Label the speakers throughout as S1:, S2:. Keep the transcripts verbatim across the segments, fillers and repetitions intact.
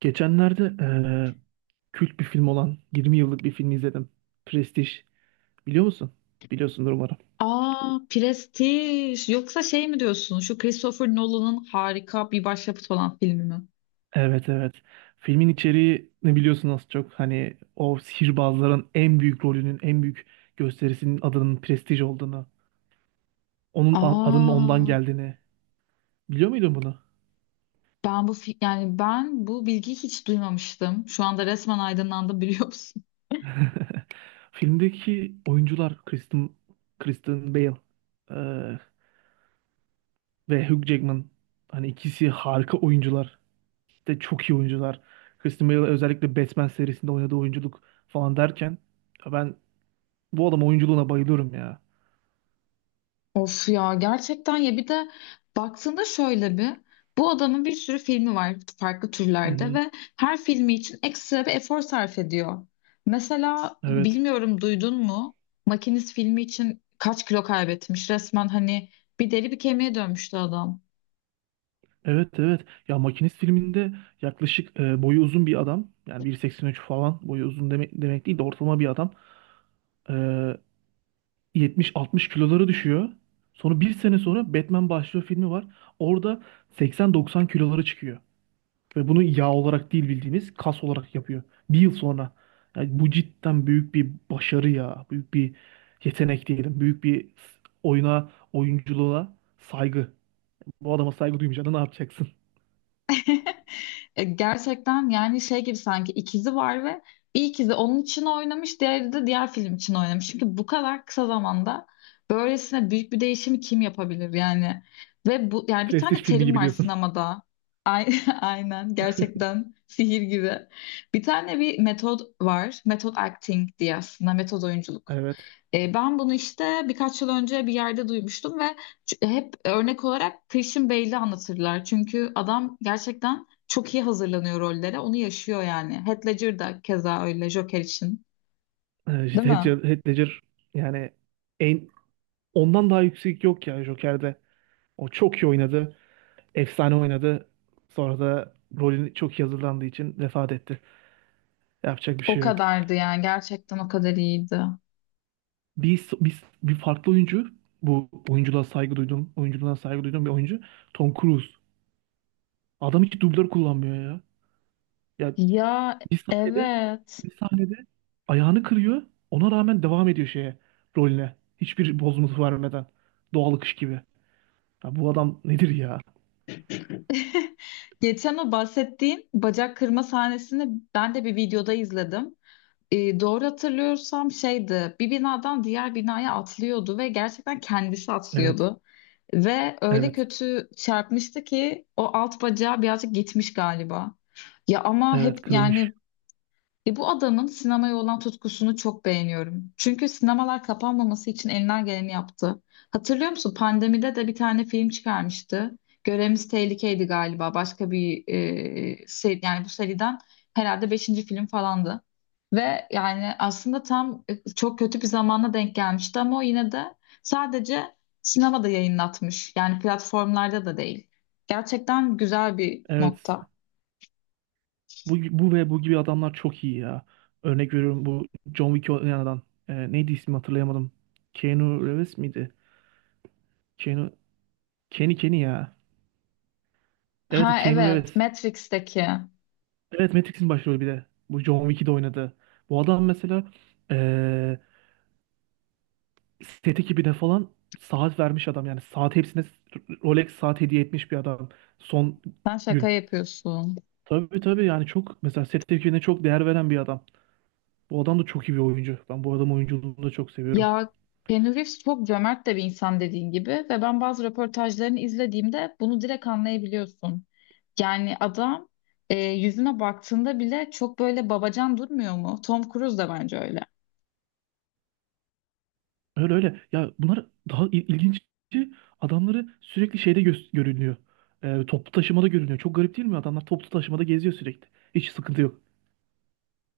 S1: Geçenlerde eee kült bir film olan yirmi yıllık bir film izledim. Prestige. Biliyor musun? Biliyorsundur umarım.
S2: Aa, Prestij. Yoksa şey mi diyorsun? Şu Christopher Nolan'ın harika bir başyapıt olan filmi mi?
S1: Evet, evet. Filmin içeriği ne biliyorsun az çok. Hani o sihirbazların en büyük rolünün, en büyük gösterisinin adının Prestige olduğunu, onun a- adının ondan
S2: Aa,
S1: geldiğini. Biliyor muydun bunu?
S2: ben bu fi- yani ben bu bilgiyi hiç duymamıştım. Şu anda resmen aydınlandım biliyor musun?
S1: Filmdeki oyuncular Kristen, Kristen Bale eee, ve Hugh Jackman. Hani ikisi harika oyuncular. İşte çok iyi oyuncular. Christian Bale özellikle Batman serisinde oynadığı oyunculuk falan derken ya ben bu adam oyunculuğuna bayılıyorum ya.
S2: Of ya gerçekten ya bir de baktığında şöyle bir bu adamın bir sürü filmi var farklı
S1: Hı
S2: türlerde
S1: hı.
S2: ve her filmi için ekstra bir efor sarf ediyor. Mesela
S1: Evet.
S2: bilmiyorum duydun mu Makinist filmi için kaç kilo kaybetmiş resmen hani bir deri bir kemiğe dönmüştü adam.
S1: Evet, evet. Ya Makinist filminde yaklaşık e, boyu uzun bir adam. Yani bir seksen üç falan boyu uzun demek, demek değil de ortalama bir adam. E, yetmiş altmış kiloları düşüyor. Sonra bir sene sonra Batman başlıyor filmi var. Orada seksen doksan kiloları çıkıyor. Ve bunu yağ olarak değil bildiğiniz kas olarak yapıyor. Bir yıl sonra. Yani bu cidden büyük bir başarı ya. Büyük bir yetenek diyelim. Büyük bir oyuna, oyunculuğa saygı. Bu adama saygı duymayacağına ne yapacaksın?
S2: E, Gerçekten yani şey gibi sanki ikizi var ve bir ikizi onun için oynamış, diğeri de diğer film için oynamış. Çünkü bu kadar kısa zamanda böylesine büyük bir değişimi kim yapabilir yani? Ve bu yani bir
S1: Prestij
S2: tane
S1: filmi
S2: terim
S1: gibi
S2: var
S1: diyorsun.
S2: sinemada. Ay- Aynen gerçekten sihir gibi. Bir tane bir metod var. Metod acting diye aslında metod oyunculuk.
S1: Evet.
S2: E, ben bunu işte birkaç yıl önce bir yerde duymuştum ve Ç- hep örnek olarak Christian Bale'i anlatırlar. Çünkü adam gerçekten çok iyi hazırlanıyor rollere. Onu yaşıyor yani. Heath Ledger da keza öyle Joker için.
S1: Ee,
S2: Değil
S1: Heath
S2: mi?
S1: Ledger, Heath Ledger yani en ondan daha yüksek yok ya Joker'de. O çok iyi oynadı. Efsane oynadı. Sonra da rolünü çok iyi hazırlandığı için vefat etti. Yapacak bir
S2: O
S1: şey yok.
S2: kadardı yani. Gerçekten o kadar iyiydi.
S1: Biz, biz bir farklı oyuncu bu oyunculuğa saygı duydum. Oyunculuğuna saygı duyduğum bir oyuncu Tom Cruise. Adam hiç dublör kullanmıyor ya. Ya
S2: Ya,
S1: bir sahnede
S2: evet.
S1: bir sahnede ayağını kırıyor. Ona rağmen devam ediyor şeye rolüne. Hiçbir bozuntu vermeden. Doğal akış gibi. Ya bu adam nedir ya?
S2: Geçen o bahsettiğin bacak kırma sahnesini ben de bir videoda izledim. E, doğru hatırlıyorsam şeydi, bir binadan diğer binaya atlıyordu ve gerçekten kendisi
S1: Evet,
S2: atlıyordu. Ve öyle
S1: evet,
S2: kötü çarpmıştı ki o alt bacağı birazcık gitmiş galiba. Ya ama hep
S1: evet kırılmış.
S2: yani e bu adamın sinemaya olan tutkusunu çok beğeniyorum. Çünkü sinemalar kapanmaması için elinden geleni yaptı. Hatırlıyor musun? Pandemide de bir tane film çıkarmıştı. Görevimiz Tehlikeydi galiba. Başka bir e, seri, yani bu seriden herhalde beşinci film falandı. Ve yani aslında tam e, çok kötü bir zamana denk gelmişti ama o yine de sadece sinemada yayınlatmış. Yani platformlarda da değil. Gerçekten güzel bir
S1: Evet.
S2: nokta.
S1: Bu, bu ve bu gibi adamlar çok iyi ya. Örnek veriyorum bu John Wick oynayan adam. Ee, neydi ismi hatırlayamadım. Keanu Reeves miydi? Keanu... Kenny Kenny ya. Evet,
S2: Ha,
S1: Keanu
S2: evet,
S1: Reeves.
S2: Matrix'teki.
S1: Evet, Matrix'in başrolü bir de. Bu John Wick'i de oynadı. Bu adam mesela ee, set ekibine falan saat vermiş adam. Yani saat hepsine Rolex saat hediye etmiş bir adam. Son
S2: Sen şaka
S1: gün.
S2: yapıyorsun.
S1: Tabii, tabii, yani çok mesela set ekibine çok değer veren bir adam. Bu adam da çok iyi bir oyuncu. Ben bu adam oyunculuğunu da çok seviyorum.
S2: Ya, Keanu Reeves çok cömert de bir insan dediğin gibi ve ben bazı röportajlarını izlediğimde bunu direkt anlayabiliyorsun. Yani adam e, yüzüne baktığında bile çok böyle babacan durmuyor mu? Tom Cruise da bence öyle.
S1: Öyle öyle. Ya bunlar daha il- ilginci adamları sürekli şeyde gö- görünüyor. Ee, toplu taşımada görünüyor. Çok garip değil mi? Adamlar toplu taşımada geziyor sürekli. Hiç sıkıntı yok.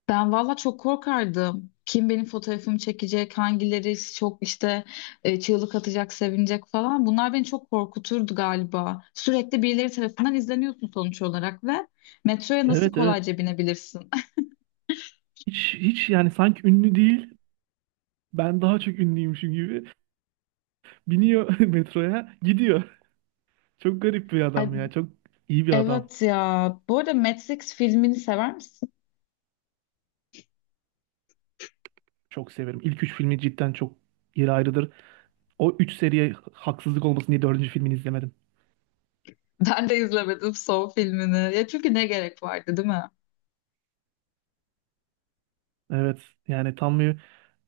S2: Ben valla çok korkardım. Kim benim fotoğrafımı çekecek, hangileri çok işte e, çığlık atacak, sevinecek falan. Bunlar beni çok korkuturdu galiba. Sürekli birileri tarafından izleniyorsun sonuç olarak ve metroya nasıl
S1: Evet, evet.
S2: kolayca binebilirsin?
S1: Hiç hiç yani sanki ünlü değil. Ben daha çok ünlüymüşüm gibi. Biniyor metroya gidiyor. Çok garip bir
S2: Ay,
S1: adam ya. Çok iyi bir adam.
S2: evet ya. Bu arada Matrix filmini sever misin?
S1: Çok severim. İlk üç filmi cidden çok yeri ayrıdır. O üç seriye haksızlık olmasın diye dördüncü filmini izlemedim.
S2: Ben de izlemedim son filmini. Ya çünkü ne gerek vardı, değil mi?
S1: Evet, yani tam bir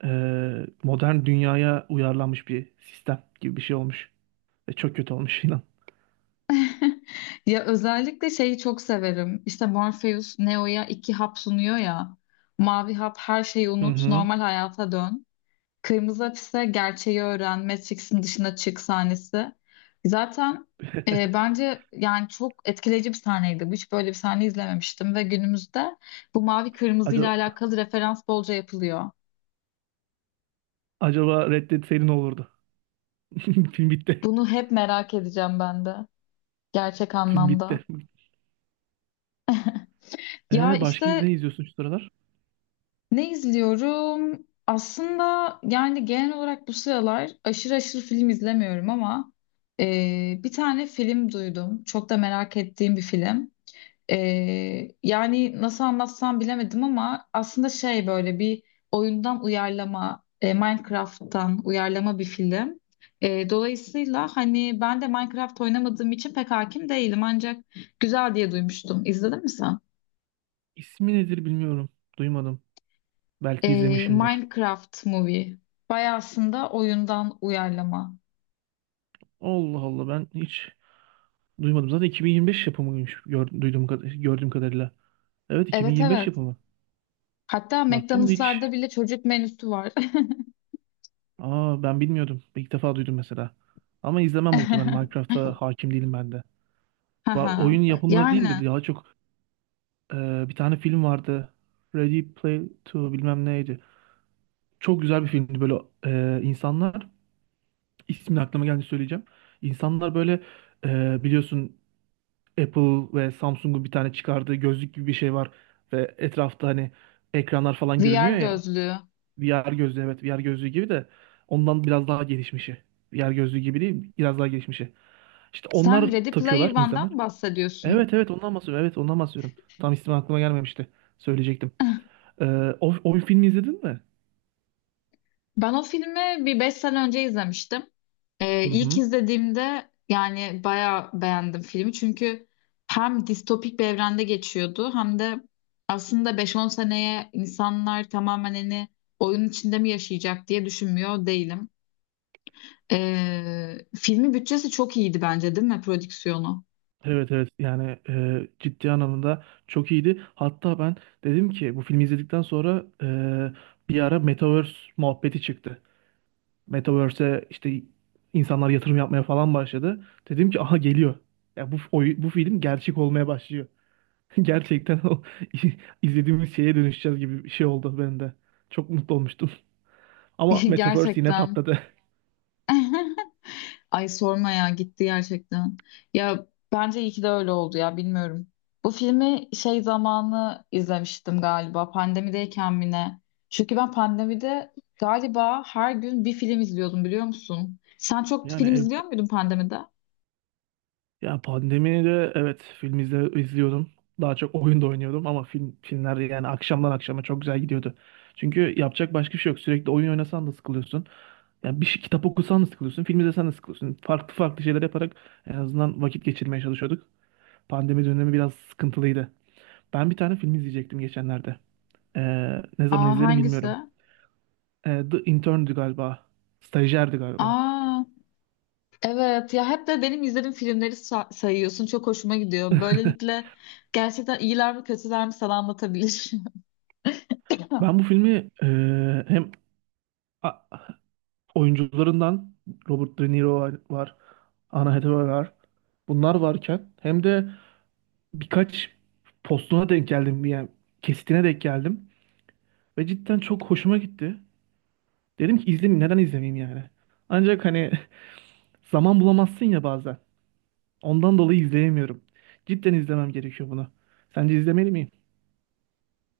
S1: e, modern dünyaya uyarlanmış bir sistem gibi bir şey olmuş. Ve çok kötü olmuş inan.
S2: Ya özellikle şeyi çok severim. İşte Morpheus Neo'ya iki hap sunuyor ya. Mavi hap her şeyi
S1: Hı
S2: unut,
S1: hı.
S2: normal hayata dön. Kırmızı Hapis'te gerçeği öğren, Matrix'in dışına çık sahnesi. Zaten e, bence yani çok etkileyici bir sahneydi. Hiç böyle bir sahne izlememiştim ve günümüzde bu mavi kırmızı ile
S1: Acaba,
S2: alakalı referans bolca yapılıyor.
S1: acaba Red Dead seri ne olurdu? Film bitti.
S2: Bunu hep merak edeceğim ben de gerçek
S1: Film
S2: anlamda.
S1: bitti.
S2: Ya
S1: E, başka ne
S2: işte
S1: izliyorsun şu sıralar?
S2: ne izliyorum? Aslında yani genel olarak bu sıralar aşırı aşırı film izlemiyorum ama e, bir tane film duydum. Çok da merak ettiğim bir film. Ee, yani nasıl anlatsam bilemedim ama aslında şey böyle bir oyundan uyarlama, e, Minecraft'tan uyarlama bir film. E, dolayısıyla hani ben de Minecraft oynamadığım için pek hakim değilim ancak güzel diye duymuştum. İzledin mi sen?
S1: İsmi nedir bilmiyorum. Duymadım. Belki
S2: E,
S1: izlemişimdir.
S2: Minecraft Movie. Bayağı aslında oyundan uyarlama.
S1: Allah Allah, ben hiç duymadım. Zaten iki bin yirmi beş yapımıymış gör- duyduğum, kad- gördüğüm kadarıyla. Evet,
S2: Evet,
S1: iki bin yirmi beş
S2: evet.
S1: yapımı.
S2: Hatta
S1: Baktım da
S2: McDonald's'larda
S1: hiç.
S2: bile çocuk menüsü var.
S1: Aa, ben bilmiyordum. İlk defa duydum mesela. Ama izlemem muhtemelen. Minecraft'a hakim değilim ben de. Va-
S2: Haha.
S1: Oyun yapımları
S2: Yani
S1: değil de daha çok e, bir tane film vardı. Ready Play iki bilmem neydi. Çok güzel bir filmdi böyle e, insanlar. İsmini aklıma geldi söyleyeceğim. İnsanlar böyle e, biliyorsun Apple ve Samsung'un bir tane çıkardığı gözlük gibi bir şey var ve etrafta hani ekranlar falan
S2: V R
S1: görünüyor ya.
S2: gözlüğü.
S1: V R gözlüğü, evet, V R gözlüğü gibi de ondan biraz daha gelişmişi. V R gözlüğü gibi değil, biraz daha gelişmişi. İşte
S2: Sen
S1: onlar
S2: Ready Player
S1: takıyorlar insanlar.
S2: One'dan bahsediyorsun.
S1: Evet, evet, ondan bahsediyorum. Evet, ondan bahsediyorum. Tam ismi aklıma gelmemişti. Söyleyecektim. Ee, o, o filmi izledin mi?
S2: Ben o filmi bir beş sene önce izlemiştim. Ee,
S1: Hı
S2: ilk
S1: hı.
S2: izlediğimde yani bayağı beğendim filmi. Çünkü hem distopik bir evrende geçiyordu hem de aslında beş on seneye insanlar tamamen hani oyun içinde mi yaşayacak diye düşünmüyor değilim. Ee, filmin bütçesi çok iyiydi bence, değil mi, prodüksiyonu?
S1: Evet, evet, yani e, ciddi anlamda çok iyiydi. Hatta ben dedim ki bu filmi izledikten sonra e, bir ara Metaverse muhabbeti çıktı. Metaverse'e işte insanlar yatırım yapmaya falan başladı. Dedim ki aha geliyor. Ya bu oy- bu film gerçek olmaya başlıyor. Gerçekten o izlediğimiz şeye dönüşeceğiz gibi bir şey oldu bende. Çok mutlu olmuştum. Ama Metaverse yine
S2: Gerçekten.
S1: patladı.
S2: Ay, sorma ya, gitti gerçekten. Ya bence iyi ki de öyle oldu ya, bilmiyorum. Bu filmi şey zamanı izlemiştim galiba, pandemideyken mi ne? Çünkü ben pandemide galiba her gün bir film izliyordum, biliyor musun? Sen çok
S1: Yani
S2: film
S1: ev,
S2: izliyor muydun pandemide?
S1: Ya pandemide, evet, film izle, izliyordum. Daha çok oyun da oynuyordum ama film filmler yani akşamdan akşama çok güzel gidiyordu. Çünkü yapacak başka bir şey yok. Sürekli oyun oynasan da sıkılıyorsun. Yani bir şey, kitap okusan da sıkılıyorsun, film izlesen de sıkılıyorsun. Farklı farklı şeyler yaparak en azından vakit geçirmeye çalışıyorduk. Pandemi dönemi biraz sıkıntılıydı. Ben bir tane film izleyecektim geçenlerde. Ee, ne zaman
S2: Aa,
S1: izlerim
S2: hangisi?
S1: bilmiyorum. Ee, The Intern'dü galiba. Stajyerdi galiba.
S2: Aa, evet ya, hep de benim izlediğim filmleri sa- sayıyorsun. Çok hoşuma gidiyor. Böylelikle gerçekten iyiler mi kötüler mi sana anlatabilir.
S1: Ben bu filmi e, hem oyuncularından Robert De Niro var, var, Anna Hathaway var. Bunlar varken hem de birkaç postuna denk geldim yani kesitine denk geldim ve cidden çok hoşuma gitti. Dedim ki izleyeyim, neden izlemeyeyim yani. Ancak hani zaman bulamazsın ya bazen. Ondan dolayı izleyemiyorum. Cidden izlemem gerekiyor bunu. Sence izlemeli miyim?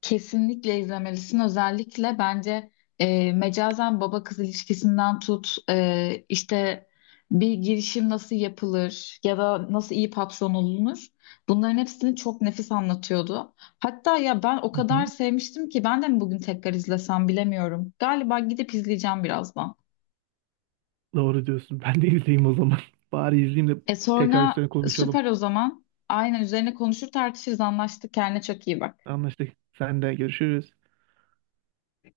S2: Kesinlikle izlemelisin. Özellikle bence e, mecazen baba kız ilişkisinden tut e, işte bir girişim nasıl yapılır ya da nasıl iyi papson olunur. Bunların hepsini çok nefis anlatıyordu. Hatta ya ben o
S1: Hı hı.
S2: kadar sevmiştim ki ben de mi bugün tekrar izlesem bilemiyorum. Galiba gidip izleyeceğim birazdan.
S1: Doğru diyorsun. Ben de izleyeyim o zaman. Bari izleyeyim de
S2: E
S1: tekrar
S2: sonra
S1: üstüne konuşalım.
S2: süper o zaman. Aynen, üzerine konuşur tartışırız, anlaştık. Kendine çok iyi bak.
S1: Anlaştık. Sen de görüşürüz.